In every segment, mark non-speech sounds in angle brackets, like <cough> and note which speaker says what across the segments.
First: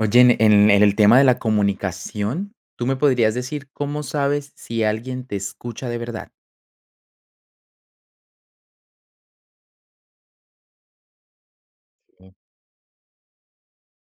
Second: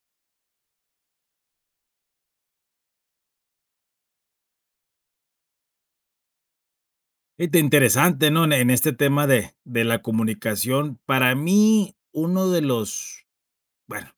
Speaker 1: Oye, en el tema de la comunicación, ¿tú me podrías decir cómo sabes si alguien te escucha de verdad?
Speaker 2: Y te interesante, ¿no? En este tema de la comunicación, para mí,
Speaker 1: Sí.
Speaker 2: uno de los, bueno,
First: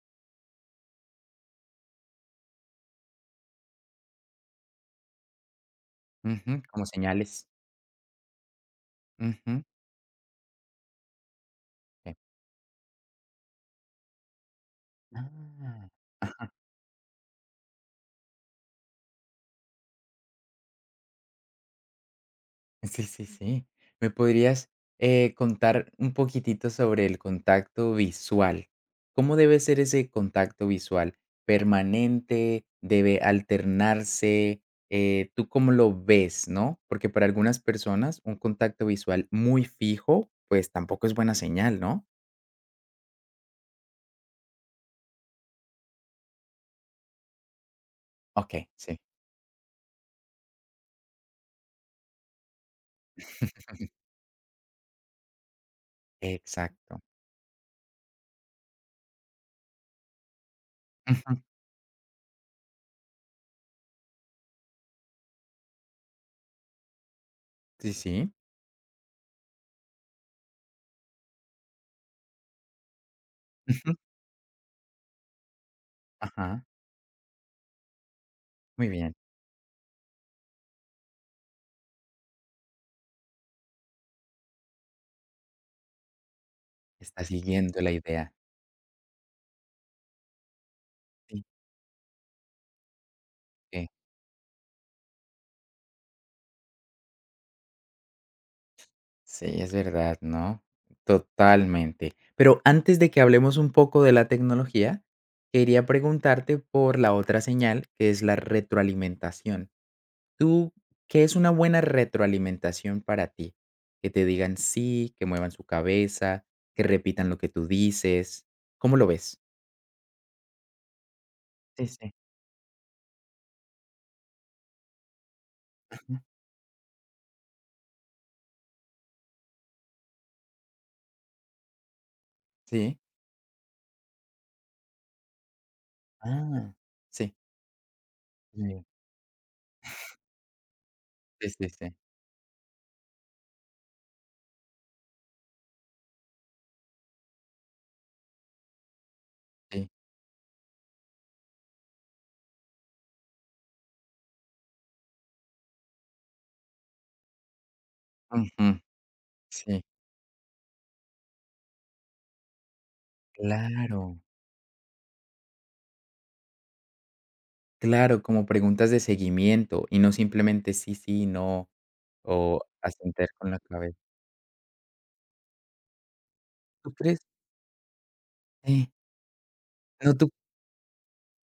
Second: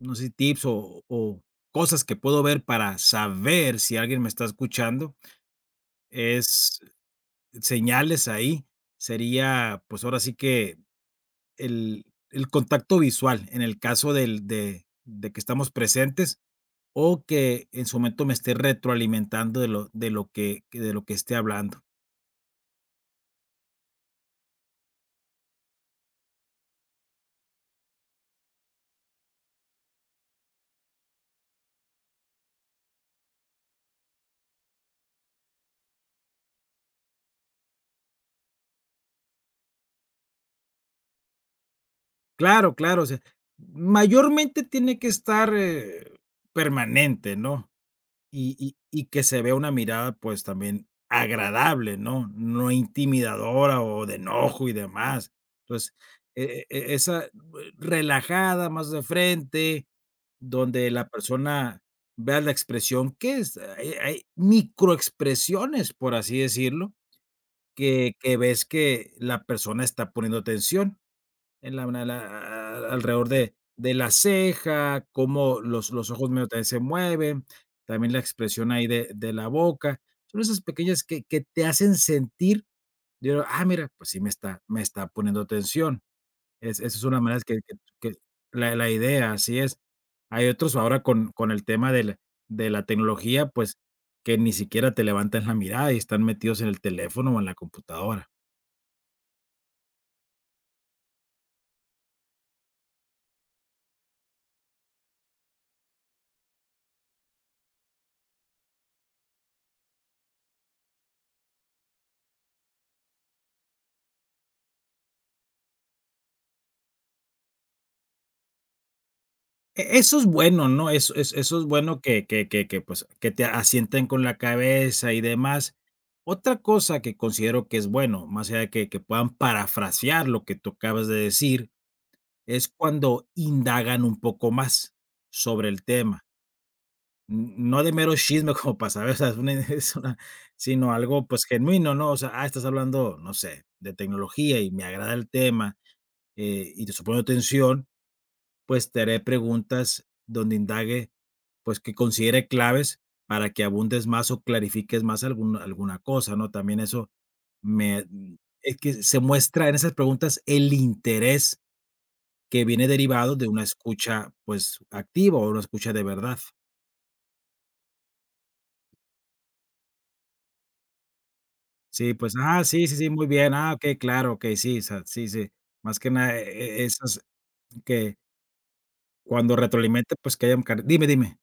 Speaker 2: no sé si tips o cosas que puedo ver para saber si alguien me está escuchando,
Speaker 1: Ujú.
Speaker 2: es
Speaker 1: Como señales.
Speaker 2: señales ahí,
Speaker 1: Ujú.
Speaker 2: sería, pues, ahora sí que el
Speaker 1: Sí.
Speaker 2: el contacto visual, en el caso del de que estamos
Speaker 1: Ah,
Speaker 2: presentes, o que en su momento me esté retroalimentando de lo que esté hablando.
Speaker 1: sí, sí, sí. ¿Me podrías contar un poquitito sobre el contacto visual? ¿Cómo debe ser ese contacto visual? ¿Permanente? ¿Debe alternarse? ¿Tú cómo lo ves, no? Porque para algunas personas un contacto visual muy fijo, pues tampoco es buena señal, ¿no?
Speaker 2: Claro, claro, o sea, mayormente tiene que estar, permanente, ¿no? Y
Speaker 1: Okey,
Speaker 2: y
Speaker 1: sí.
Speaker 2: y que se vea una mirada, pues, también agradable, ¿no? No intimidadora o de enojo y demás. Entonces,
Speaker 1: Exacto.
Speaker 2: esa relajada, más de frente, donde la
Speaker 1: Ujú.
Speaker 2: persona vea la expresión que es, hay microexpresiones, por así decirlo,
Speaker 1: Sí,
Speaker 2: que
Speaker 1: sí.
Speaker 2: que ves que la persona está poniendo atención. En la alrededor de
Speaker 1: Ujú.
Speaker 2: la ceja, cómo los ojos medio
Speaker 1: Ajá.
Speaker 2: también se mueven, también la expresión ahí
Speaker 1: Muy
Speaker 2: de
Speaker 1: bien.
Speaker 2: de la boca. Son esas pequeñas que te hacen sentir, digo: "Ah, mira, pues sí me está poniendo atención". Es esa es una
Speaker 1: Está
Speaker 2: manera que que
Speaker 1: siguiendo la
Speaker 2: que
Speaker 1: idea.
Speaker 2: la la idea, así es. Hay otros ahora con
Speaker 1: Sí,
Speaker 2: con el tema de la tecnología, pues,
Speaker 1: que
Speaker 2: que ni siquiera te levantan la mirada y están metidos en el teléfono o en la computadora.
Speaker 1: sí, es verdad, ¿no? Totalmente. Pero antes de que hablemos un poco de la tecnología, quería preguntarte por la otra señal, que es la retroalimentación. ¿Tú qué es una buena retroalimentación para ti? Que te digan sí, que muevan su cabeza, que repitan lo que tú dices. ¿Cómo lo ves?
Speaker 2: Eso es bueno, ¿no? Eso es
Speaker 1: Sí,
Speaker 2: bueno
Speaker 1: sí.
Speaker 2: que, pues, que te asienten con la cabeza y demás.
Speaker 1: Ujú.
Speaker 2: Otra cosa que considero que es bueno, más allá de que puedan parafrasear lo que tú acabas de decir, es
Speaker 1: Sí.
Speaker 2: cuando indagan un poco más sobre el tema.
Speaker 1: Ah, sí.
Speaker 2: N No de mero chisme <laughs> como
Speaker 1: sí.
Speaker 2: para saber, o sea, es una <laughs> es una sino algo, pues,
Speaker 1: Sí, sí,
Speaker 2: genuino,
Speaker 1: sí,
Speaker 2: ¿no? O sea, ah, estás hablando, no sé, de tecnología y me agrada el tema, y te supongo atención, pues te haré
Speaker 1: sí.
Speaker 2: preguntas donde indague, pues que considere claves para que abundes más o clarifiques más algún, alguna cosa, ¿no? También eso me, mm, es
Speaker 1: Ujú,
Speaker 2: que se muestra en
Speaker 1: sí.
Speaker 2: esas preguntas el interés que viene derivado de una
Speaker 1: Claro,
Speaker 2: escucha, pues, activa o una escucha de verdad.
Speaker 1: claro, como preguntas de seguimiento y no simplemente sí, sí, no,
Speaker 2: Sí, pues,
Speaker 1: o
Speaker 2: ah, sí, sí, sí, muy
Speaker 1: asentar con
Speaker 2: bien,
Speaker 1: la
Speaker 2: ah, ok,
Speaker 1: cabeza.
Speaker 2: claro, ok, sí, o sea, sí, sí. Más que nada,
Speaker 1: ¿Tú
Speaker 2: esas
Speaker 1: crees?
Speaker 2: que
Speaker 1: Sí.
Speaker 2: cuando retroalimenta,
Speaker 1: No, ¿tú
Speaker 2: pues que hayan car dime, dime.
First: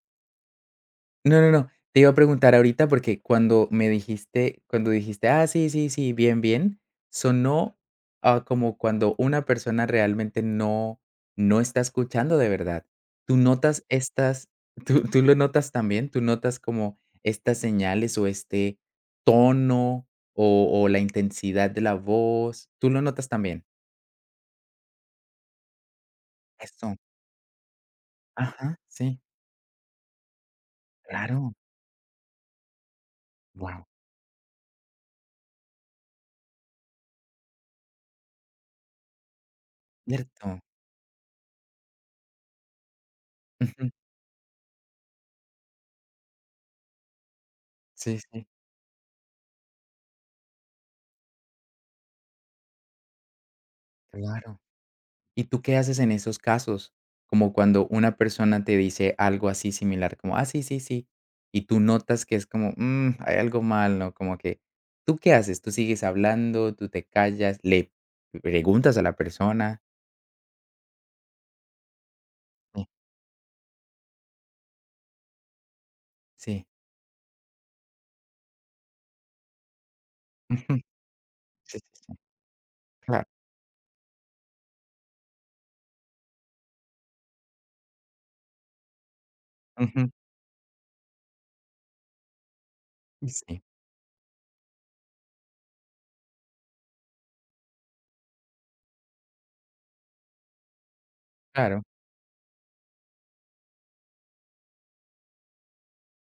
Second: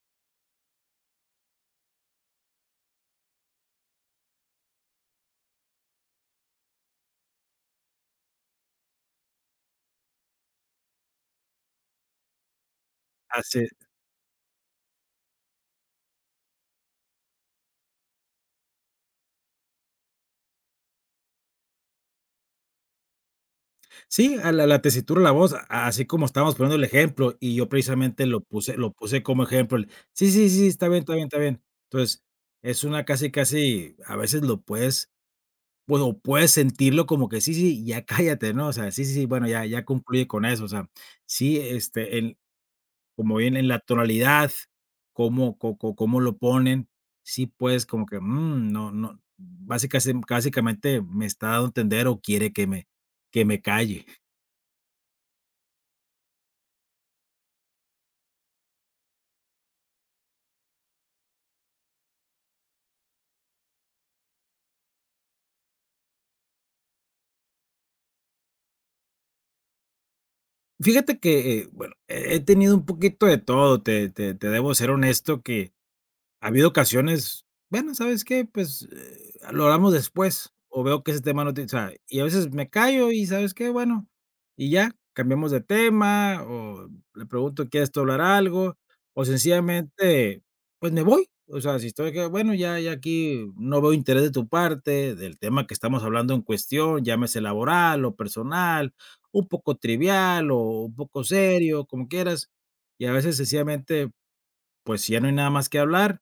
Speaker 1: No, no, no. Te iba a preguntar ahorita porque cuando me dijiste cuando dijiste: "Ah, sí, sí, sí, bien, bien", sonó, ah, como cuando una persona realmente no está escuchando de verdad. Tú
Speaker 2: Ah, sí.
Speaker 1: notas estas ¿Tú tú lo notas también? ¿Tú notas como estas señales o este tono o la intensidad de la voz? ¿Tú lo notas también?
Speaker 2: Sí, a la tesitura, la voz, a- así como estábamos poniendo el
Speaker 1: Eso.
Speaker 2: ejemplo, y yo precisamente lo puse
Speaker 1: Ajá,
Speaker 2: lo
Speaker 1: sí,
Speaker 2: puse como ejemplo, el: "Sí, sí, sí, está bien, está bien, está
Speaker 1: claro.
Speaker 2: bien". Entonces, es una casi,
Speaker 1: Wow.
Speaker 2: casi, a veces lo puedes, bueno, puedes sentirlo como que: "Sí, sí, ya <laughs> cállate", ¿no? O sea, sí, sí, sí, bueno, ya concluye con
Speaker 1: Cierto.
Speaker 2: eso, o sea, sí, este, en como bien en la
Speaker 1: Ujú.
Speaker 2: tonalidad, cómo co co cómo lo ponen, sí puedes como
Speaker 1: Sí,
Speaker 2: que,
Speaker 1: sí,
Speaker 2: mm, no no, básicamente, básicamente me está dando a entender o quiere que me calle.
Speaker 1: claro. ¿Y tú qué haces en esos casos? Como cuando una persona te dice algo así similar, como, ah, sí, sí, sí, y tú notas que es como: "Mm, hay algo mal, ¿no? Como que, ¿tú qué haces? ¿Tú sigues hablando? ¿Tú te callas? ¿Le preguntas a la persona?
Speaker 2: Fíjate que, bueno, he tenido un
Speaker 1: Sí.
Speaker 2: poquito de todo, te debo ser honesto que, ha
Speaker 1: Sí.
Speaker 2: habido ocasiones, bueno, ¿sabes qué? Pues, lo hablamos después,
Speaker 1: Ujú.
Speaker 2: o veo que ese tema no te o
Speaker 1: Sí, sí,
Speaker 2: sea,
Speaker 1: sí.
Speaker 2: y a veces me callo y,
Speaker 1: Claro.
Speaker 2: ¿sabes qué? Bueno, y ya, cambiamos de tema, o le pregunto: "¿Quieres tú hablar algo?", o
Speaker 1: Ujú.
Speaker 2: sencillamente, pues, me voy. O sea, si estoy que, bueno, ya aquí
Speaker 1: Sí,
Speaker 2: no veo interés de tu parte, del tema que estamos hablando en cuestión, llámese laboral o personal, un poco trivial o un poco
Speaker 1: claro.
Speaker 2: serio, como quieras, y a veces sencillamente, pues, si ya no hay nada más que hablar,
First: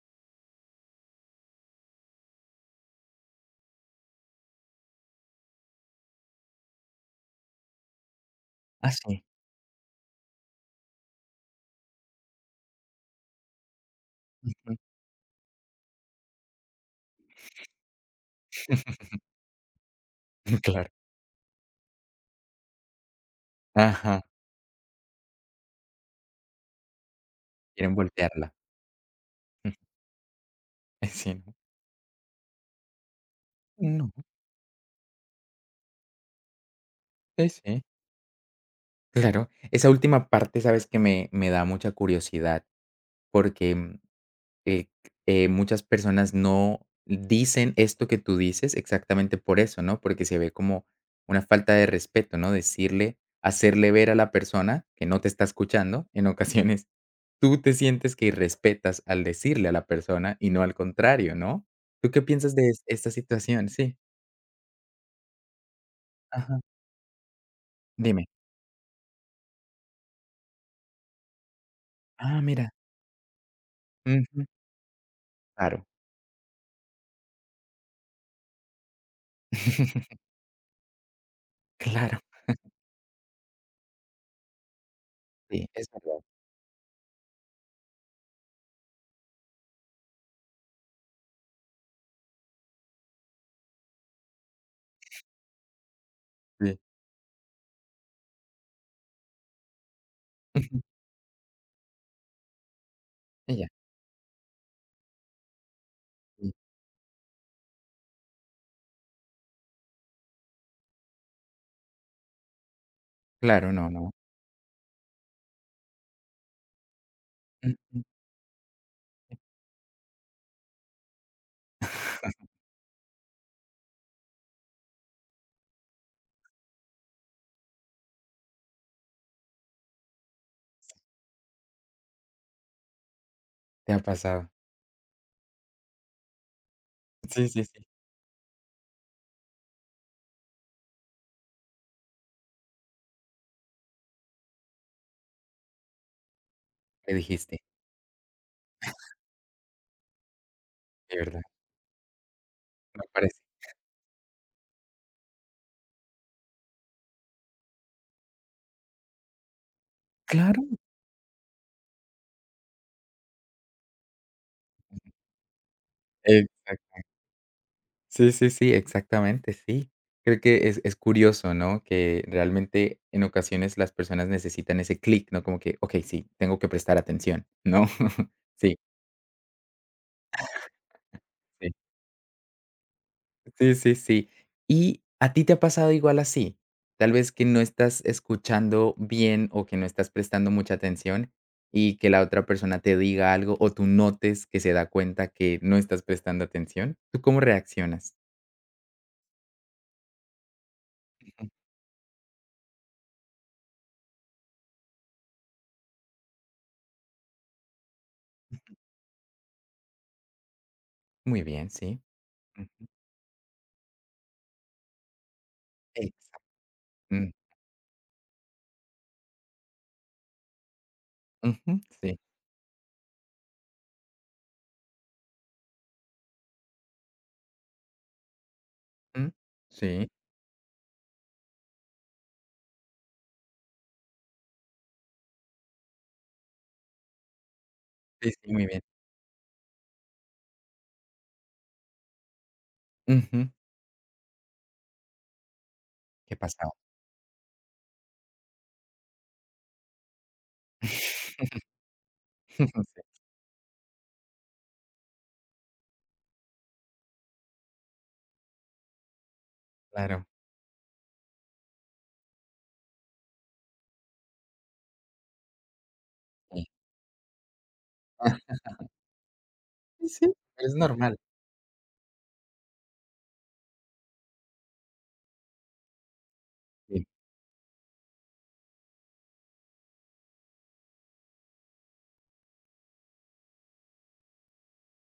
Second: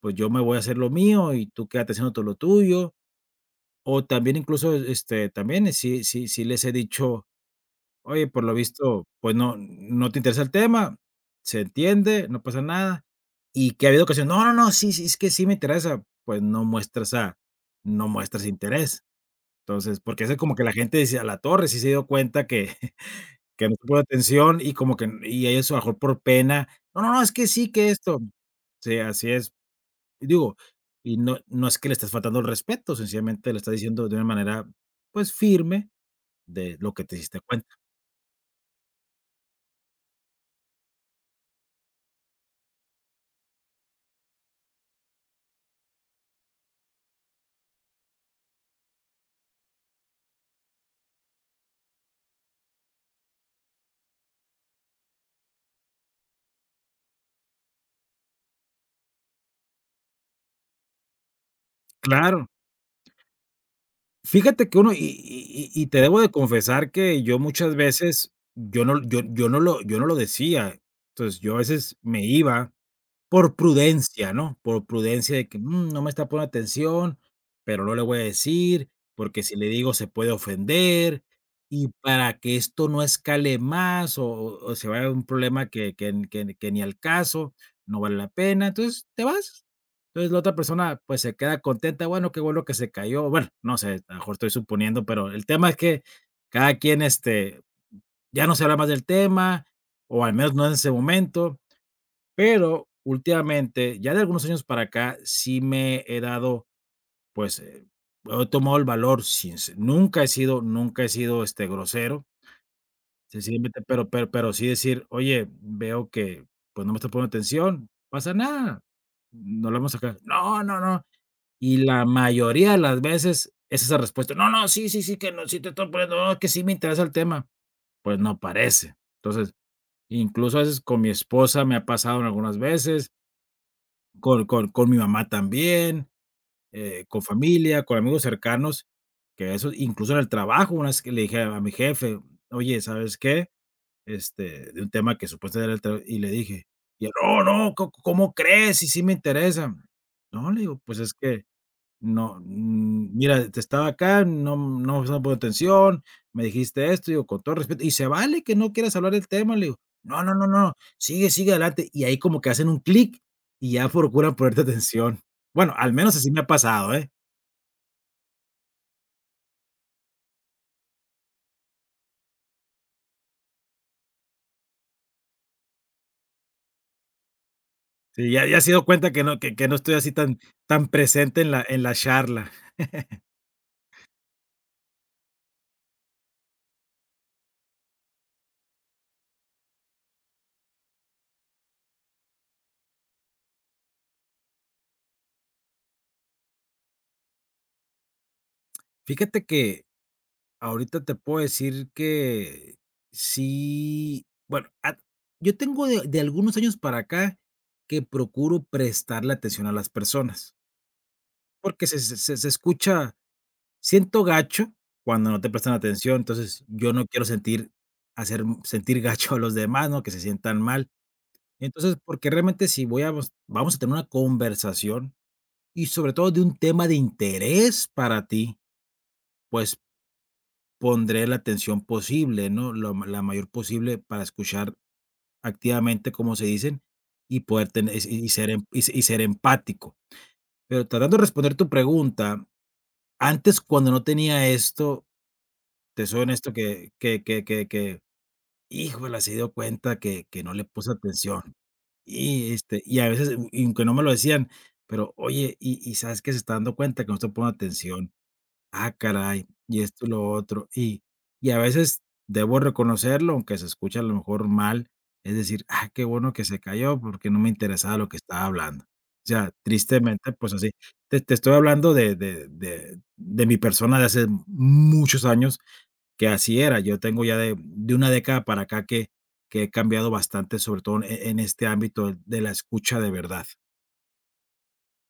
Speaker 2: pues yo me voy a hacer lo mío y tú quédate haciendo todo lo tuyo. O también incluso, este, también sí les he dicho: "Oye, por lo
Speaker 1: Ah,
Speaker 2: visto,
Speaker 1: sí.
Speaker 2: pues no te interesa el tema, se entiende, no pasa nada". Y que ha habido ocasiones: "No, no, no,
Speaker 1: Ujú.
Speaker 2: sí, sí, es que sí me interesa", pues no muestras a no muestras interés.
Speaker 1: <laughs>
Speaker 2: Entonces, porque es como que la
Speaker 1: Claro.
Speaker 2: gente dice: "A la torre, sí se dio cuenta que <laughs> que no te pone
Speaker 1: Ajá.
Speaker 2: atención", y como que y ellos a lo mejor por pena: "No, no, no, es que sí, que
Speaker 1: Quieren
Speaker 2: esto".
Speaker 1: voltearla.
Speaker 2: Sí, así es.
Speaker 1: <laughs>
Speaker 2: Y digo, y
Speaker 1: Sí,
Speaker 2: no
Speaker 1: ¿no?
Speaker 2: no es que le estés faltando el respeto, sencillamente le estás diciendo
Speaker 1: No,
Speaker 2: de una manera, pues, firme de lo que te diste cuenta.
Speaker 1: sí. Claro. Esa última parte, ¿sabes? Que me Me da mucha curiosidad. Porque eh, muchas personas no dicen esto que tú dices exactamente por eso, ¿no? Porque se ve como una falta de respeto, ¿no? Decirle, hacerle ver a la persona que no te está escuchando. En ocasiones tú te sientes que irrespetas al decirle a la persona y no al contrario, ¿no? ¿Tú qué
Speaker 2: Claro,
Speaker 1: piensas de esta situación? Sí.
Speaker 2: fíjate que uno y te debo de
Speaker 1: Ajá.
Speaker 2: confesar que yo muchas
Speaker 1: Dime.
Speaker 2: veces, yo no yo yo no lo decía. Entonces, yo a veces me
Speaker 1: Ah, mira.
Speaker 2: iba. Por prudencia,
Speaker 1: Ujú.
Speaker 2: ¿no? Por prudencia de que,
Speaker 1: Claro.
Speaker 2: mm, no me está poniendo atención, pero no le voy a decir, porque si le digo se
Speaker 1: <laughs>
Speaker 2: puede ofender, y
Speaker 1: Claro.
Speaker 2: para que esto no escale más o se vaya a un problema
Speaker 1: Sí, es
Speaker 2: que
Speaker 1: verdad.
Speaker 2: n- que ni al caso, no vale la pena, entonces te vas. Entonces la otra persona, pues, se queda contenta, bueno, qué bueno que se cayó, bueno, no sé, a lo mejor estoy suponiendo, pero el tema es que
Speaker 1: Sí.
Speaker 2: cada
Speaker 1: Ujú.
Speaker 2: quien, este, ya no se habla más del tema, o al menos no en ese
Speaker 1: <laughs>
Speaker 2: momento. Pero
Speaker 1: Ella.
Speaker 2: últimamente, ya de algunos años para acá, sí me he
Speaker 1: Sí.
Speaker 2: dado, pues, he tomado el valor sin se nunca he sido, este, grosero,
Speaker 1: Claro,
Speaker 2: sencillamente,
Speaker 1: no,
Speaker 2: pero
Speaker 1: no.
Speaker 2: sí decir: "Oye, veo que, pues, no me estás poniendo atención,
Speaker 1: Ujú.
Speaker 2: pasa nada, nos hablamos acá". "No, no, no". Y la mayoría de las veces es esa respuesta: "No, no, sí, sí, sí, que no, sí te estoy poniendo, no, que sí me interesa el tema". Pues no parece. Entonces, incluso a veces con mi esposa me ha pasado en algunas veces.
Speaker 1: Te ha
Speaker 2: Con
Speaker 1: pasado.
Speaker 2: con con mi mamá también, con
Speaker 1: Sí, sí, sí.
Speaker 2: familia, con amigos cercanos, que eso incluso en el trabajo, una vez que le dije a mi jefe: "Oye, ¿sabes qué?", este, de un tema que supuestamente era el tra y le dije, y él:
Speaker 1: Me
Speaker 2: "No,
Speaker 1: dijiste.
Speaker 2: no, ¿có cómo crees? Y sí me interesa". No, le digo, pues es
Speaker 1: De verdad,
Speaker 2: que no,
Speaker 1: me
Speaker 2: mm,
Speaker 1: parece.
Speaker 2: mira, te estaba acá, no me estaba poniendo atención, me dijiste esto, digo, con todo respeto, y se vale que no quieras hablar del tema, le digo, no, no, no,
Speaker 1: Claro.
Speaker 2: no, sigue, sigue adelante, y ahí como que hacen un clic y ya procuran ponerte <laughs> atención. Bueno, al menos así me ha pasado,
Speaker 1: Exacto.
Speaker 2: ¿eh?
Speaker 1: Sí, sí, sí, exactamente, sí. Creo que es curioso, ¿no? Que realmente en ocasiones las personas necesitan ese clic, ¿no? Como que, okey, sí, tengo que prestar atención, ¿no?
Speaker 2: Sí,
Speaker 1: <laughs>
Speaker 2: ya se
Speaker 1: Sí,
Speaker 2: dio cuenta que no que no estoy así tan tan presente en la
Speaker 1: sí.
Speaker 2: en la charla.
Speaker 1: Sí, sí, sí. ¿Y a ti te ha pasado igual así? Tal vez que no estás escuchando bien o que no estás prestando mucha atención y que la otra persona te diga algo o tú notes que se da cuenta que no estás prestando atención. ¿Tú cómo reaccionas?
Speaker 2: Fíjate que ahorita te puedo
Speaker 1: Ujú.
Speaker 2: decir que sí, bueno, a yo tengo de algunos años para acá que procuro prestarle atención a las personas,
Speaker 1: Muy bien,
Speaker 2: porque se
Speaker 1: sí.
Speaker 2: se se se
Speaker 1: Ujú.
Speaker 2: escucha siento gacho cuando no te prestan atención,
Speaker 1: Exacto.
Speaker 2: entonces, yo no quiero
Speaker 1: Mm,
Speaker 2: sentir hacer sentir gacho a los demás, ¿no?, que se sientan mal.
Speaker 1: ujú,
Speaker 2: Entonces,
Speaker 1: sí.
Speaker 2: porque realmente si voy a vos vamos a tener una conversación y sobre todo de un tema de interés para ti,
Speaker 1: Mm,
Speaker 2: pues
Speaker 1: sí.
Speaker 2: pondré la atención posible, ¿no? Lo ma la mayor posible para escuchar activamente, como se dicen, y poder tener es y
Speaker 1: Sí,
Speaker 2: ser
Speaker 1: sí,
Speaker 2: em
Speaker 1: muy bien.
Speaker 2: y se- y ser empático. Pero tratando de responder tu pregunta,
Speaker 1: Ujú.
Speaker 2: antes, cuando no tenía esto, te soy
Speaker 1: ¿Qué
Speaker 2: honesto
Speaker 1: pasaba?
Speaker 2: que, híjole, se dio cuenta que no le puse atención.
Speaker 1: <laughs>
Speaker 2: Y,
Speaker 1: Sí,
Speaker 2: este, y a veces, y aunque no me lo decían, pero: "Oye, y sabes que se está dando cuenta que no estoy poniendo atención". Ah, caray, y esto y
Speaker 1: claro.
Speaker 2: lo otro. Y a veces debo reconocerlo, aunque se escucha a lo mejor mal, es decir: "Ah, qué bueno que se
Speaker 1: Sí.
Speaker 2: cayó, porque no me interesaba lo que estaba
Speaker 1: Ah,
Speaker 2: hablando". O sea,
Speaker 1: sí,
Speaker 2: tristemente, pues
Speaker 1: pero
Speaker 2: así.
Speaker 1: es normal.
Speaker 2: Te estoy hablando de mi persona de hace muchos años, que así era. Yo
Speaker 1: Sí.
Speaker 2: tengo ya de una década para acá que he cambiado bastante, sobre todo en este ámbito de la escucha de verdad.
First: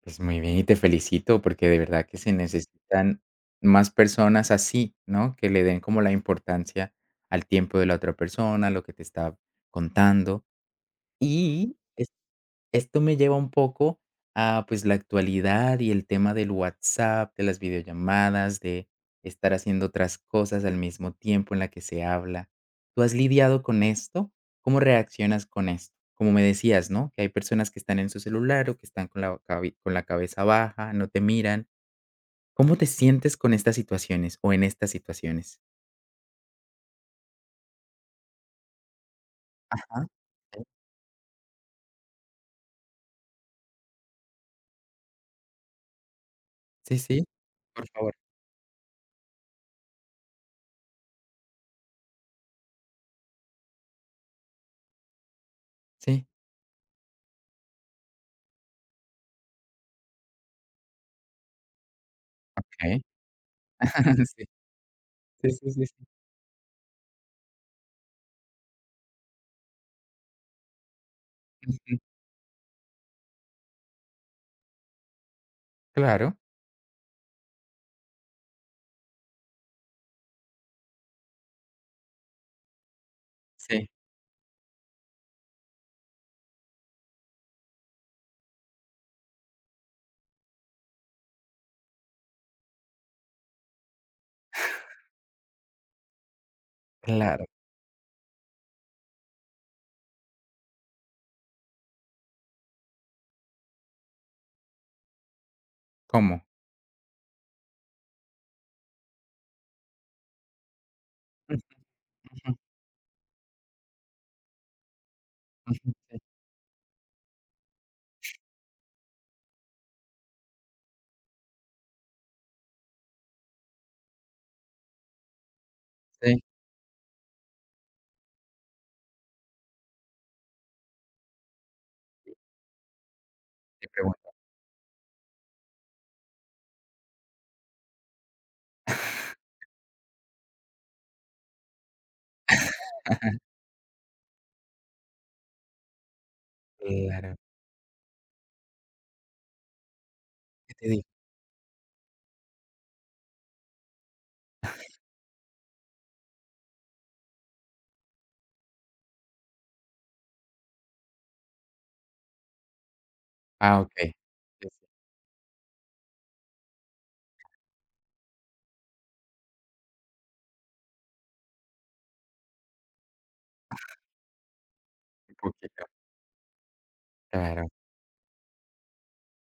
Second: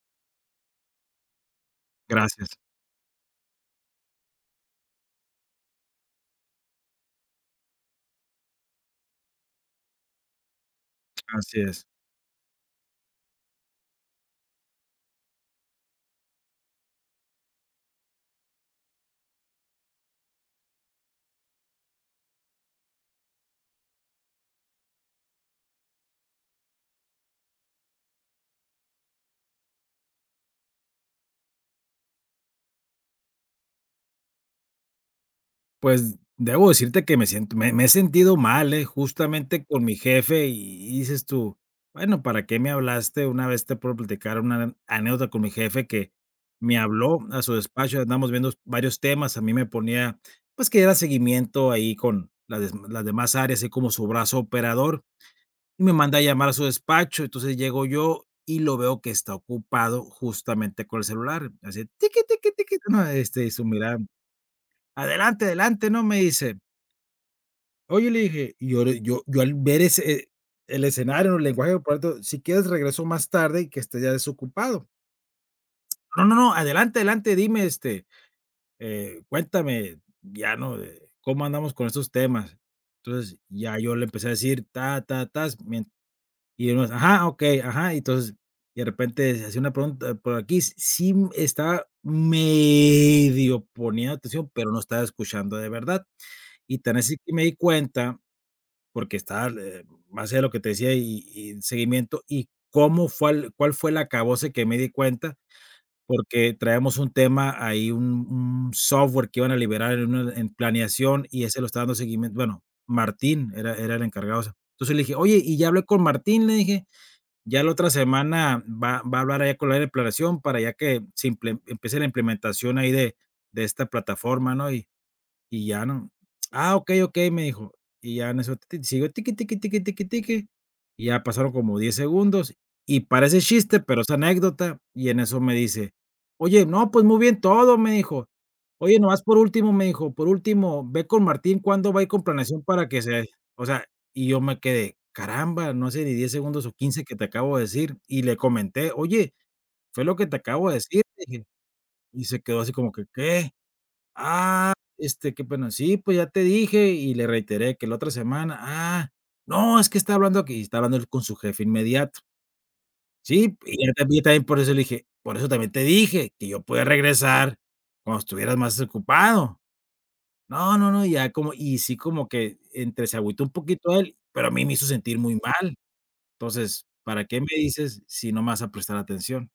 Speaker 1: Pues muy bien y te felicito porque de verdad que se
Speaker 2: Gracias.
Speaker 1: necesitan más personas así, ¿no? Que le den como la importancia al tiempo de la otra persona, lo que te está contando.
Speaker 2: Así
Speaker 1: Y
Speaker 2: es.
Speaker 1: esto me lleva un poco a, pues, la actualidad y el tema del WhatsApp, de las videollamadas, de estar haciendo otras cosas al mismo tiempo en la que se habla. ¿Tú has lidiado con esto? ¿Cómo reaccionas con esto? Como me decías, ¿no? Que hay personas que están en su celular o que están con con la cabeza baja, no te miran. ¿Cómo te sientes con estas situaciones o en estas situaciones?
Speaker 2: Pues, debo decirte que me siento me me he sentido mal, ¿eh? Justamente con mi
Speaker 1: Ajá.
Speaker 2: jefe, y dices tú: "Bueno, ¿para qué me hablaste?". Una vez te puedo platicar una anécdota con mi jefe que me
Speaker 1: Sí, sí,
Speaker 2: habló
Speaker 1: sí,
Speaker 2: a su
Speaker 1: por
Speaker 2: despacho,
Speaker 1: favor.
Speaker 2: andamos viendo varios temas, a mí me ponía, pues, que era seguimiento ahí con las demás áreas, así como su brazo operador, y me manda a
Speaker 1: Sí.
Speaker 2: llamar a su despacho. Entonces, llego yo y lo veo que está ocupado justamente con el celular, así, tiqui, tiqui, tiqui,
Speaker 1: Ok.
Speaker 2: ¿no? Este, y su mirada:
Speaker 1: <laughs>
Speaker 2: "Adelante,
Speaker 1: Sí, sí, sí, sí,
Speaker 2: adelante", ¿no?
Speaker 1: sí.
Speaker 2: Me dice. Oye, le dije, y yo le yo yo al ver ese, el escenario, el lenguaje
Speaker 1: Ujú.
Speaker 2: corporal, si quieres regreso más tarde y que esté ya desocupado. No, no,
Speaker 1: Claro.
Speaker 2: no, adelante, adelante, dime, este, cuéntame, ya no, cómo andamos con estos temas. Entonces, ya
Speaker 1: Sí.
Speaker 2: yo le empecé a decir, ta, ta, ta. Mien Y unos, ajá, okey, ajá, y entonces, y de repente se hacía una pregunta por aquí, estaba medio poniendo atención, pero no estaba escuchando de verdad. Y tan así que me
Speaker 1: Claro,
Speaker 2: di cuenta porque está, más allá de lo que te decía y seguimiento, y cómo fue el cuál fue el acabose que me di cuenta,
Speaker 1: ¿cómo?
Speaker 2: porque traíamos un tema ahí, un software que iban a liberar en planeación y ese
Speaker 1: Ujú,
Speaker 2: lo estaba dando seguimiento.
Speaker 1: ujú,
Speaker 2: Bueno, Martín era el encargado de eso. Entonces le dije: "Oye, y ya hablé
Speaker 1: ujú,
Speaker 2: con
Speaker 1: sí,
Speaker 2: Martín", le dije, "ya la otra semana va a hablar allá con la de planeación para ya que se imple empiece la implementación ahí de esta plataforma", ¿no? Y ya no.
Speaker 1: sí,
Speaker 2: "Ah, okey, okey", me dijo. Y ya en eso ti siguió tiqui, tiqui, tiqui, tiqui, tiqui, y ya pasaron como 10 segundos, y parece chiste,
Speaker 1: te
Speaker 2: pero es
Speaker 1: pregunto.
Speaker 2: anécdota, y en eso me dice: "Oye, no, pues muy bien todo", me dijo. "Oye, nomás por último", me dijo, "por último, ve con Martín cuándo va a ir con planeación para que se"... O sea, y yo me quedé: "Caramba, no hace ni 10 segundos o quince que te
Speaker 1: Claro,
Speaker 2: acabo de decir", y le comenté: "Oye, fue lo que te acabo
Speaker 1: ¿qué
Speaker 2: de
Speaker 1: te
Speaker 2: decir",
Speaker 1: dijo?
Speaker 2: dije, y se quedó así como que: "¿Qué?". Ah, este, que bueno, sí, pues ya te dije y le reiteré que la otra semana. Ah, no, es que está hablando aquí, está hablando él con su jefe inmediato. Sí,
Speaker 1: Ah,
Speaker 2: y
Speaker 1: okey.
Speaker 2: yo también por
Speaker 1: Sí,
Speaker 2: eso le
Speaker 1: sí,
Speaker 2: dije, por eso también te dije que yo podía regresar cuando estuvieras más ocupado. No, no, no, ya como, y sí como que entre se agüitó un poquito él, pero a mí me hizo sentir
Speaker 1: un
Speaker 2: muy mal.
Speaker 1: poquito,
Speaker 2: Entonces, ¿para qué me
Speaker 1: claro.
Speaker 2: dices si no me vas a prestar atención?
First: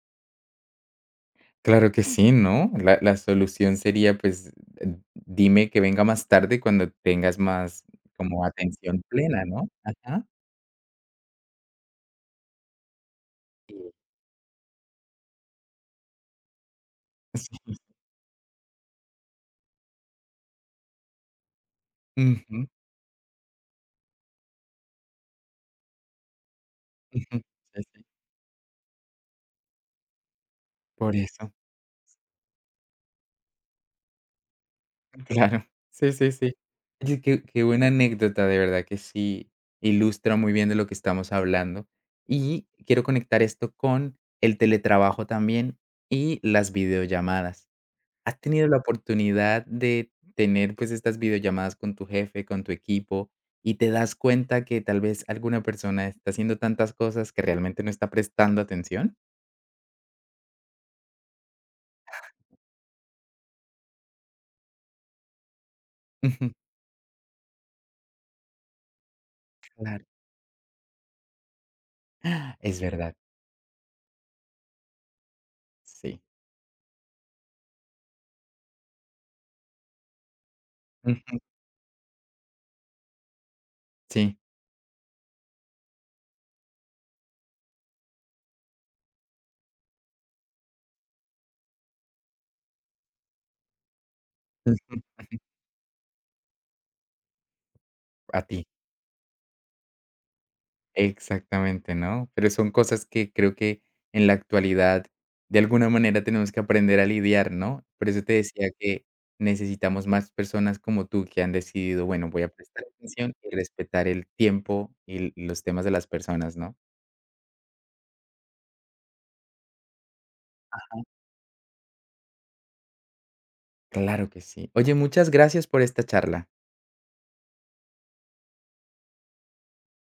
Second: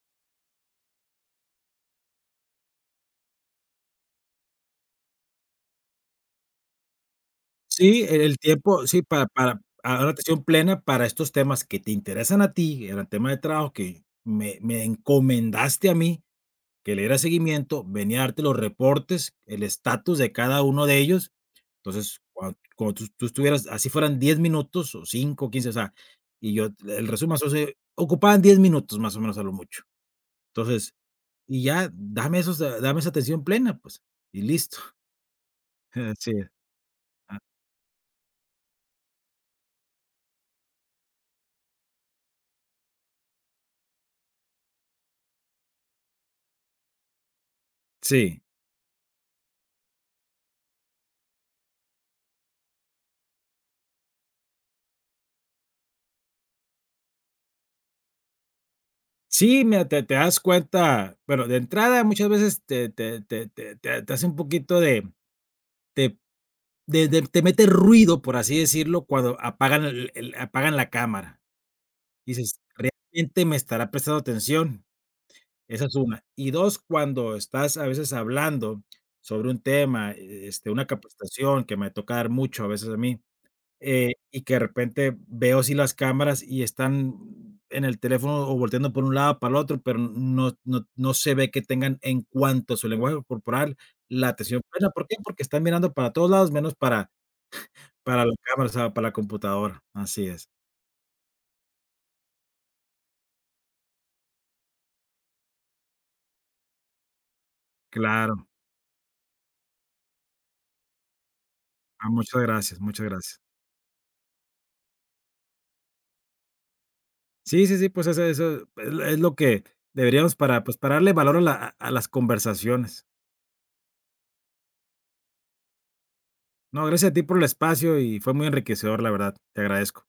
Speaker 1: Claro que sí, ¿no? La solución sería, pues, d dime que venga más tarde cuando tengas más
Speaker 2: Sí, el
Speaker 1: como
Speaker 2: tiempo, sí,
Speaker 1: atención
Speaker 2: para
Speaker 1: plena, ¿no?
Speaker 2: a una
Speaker 1: Ajá.
Speaker 2: atención plena para estos temas que te interesan a ti, era el tema de trabajo
Speaker 1: Sí.
Speaker 2: que me encomendaste a mí que le diera
Speaker 1: <laughs> Sí.
Speaker 2: seguimiento, venía a darte los reportes, el estatus de cada uno de ellos. Entonces,
Speaker 1: Ujú,
Speaker 2: cuando tú estuvieras, así fueran 10 minutos o cinco, quince, o sea, y yo el resumen,
Speaker 1: ujú,
Speaker 2: o sea,
Speaker 1: sí, sí,
Speaker 2: ocupaban 10 minutos más o menos a lo mucho. Entonces,
Speaker 1: por eso.
Speaker 2: y ya dame esos dame esa atención plena, pues, y listo.
Speaker 1: Claro. Sí,
Speaker 2: <laughs> Sí,
Speaker 1: sí, sí. Oye,
Speaker 2: ah,
Speaker 1: qué qué buena anécdota, de verdad que sí ilustra muy bien de lo que estamos hablando. Y quiero conectar esto con el teletrabajo también y las videollamadas. ¿Has
Speaker 2: sí.
Speaker 1: tenido la oportunidad de tener, pues, estas videollamadas con tu jefe, con tu equipo, y te das cuenta que tal vez alguna persona está haciendo tantas cosas que realmente no está prestando atención?
Speaker 2: Sí, mira, te das cuenta, bueno, de entrada muchas veces te hace un poquito te
Speaker 1: <laughs>
Speaker 2: de te mete ruido, por así decirlo, cuando apagan
Speaker 1: Claro.
Speaker 2: el apagan la cámara. Dices:
Speaker 1: Es verdad,
Speaker 2: "¿Realmente me estará prestando atención?". Esa es
Speaker 1: sí.
Speaker 2: una. Y dos, cuando estás a veces hablando sobre un tema, una
Speaker 1: <laughs>
Speaker 2: capacitación que me toca dar mucho a veces a mí,
Speaker 1: Sí.
Speaker 2: y que de repente veo si las cámaras y están en el teléfono o volteando por un lado para el otro, pero no se ve que tengan, en cuanto a su lenguaje corporal, la atención plena. ¿Por qué? Porque están mirando para todos lados, menos para la
Speaker 1: A ti.
Speaker 2: cámara, o sea, para la computadora. Así es.
Speaker 1: Exactamente, ¿no? Pero son cosas que creo que en la actualidad, de alguna manera, tenemos que aprender a lidiar, ¿no? Por eso te
Speaker 2: Claro.
Speaker 1: decía que necesitamos más personas como tú que han decidido,
Speaker 2: Ah,
Speaker 1: bueno,
Speaker 2: muchas
Speaker 1: voy a
Speaker 2: gracias,
Speaker 1: prestar
Speaker 2: muchas
Speaker 1: atención
Speaker 2: gracias.
Speaker 1: y respetar el tiempo y los temas de las personas, ¿no?
Speaker 2: Sí, sí, sí, pues eso eso es lo que deberíamos para, pues, para darle valor a la a las conversaciones.
Speaker 1: Claro que sí. Oye, muchas gracias por esta charla.
Speaker 2: No, gracias a ti por el espacio y fue muy enriquecedor, la verdad. Te agradezco.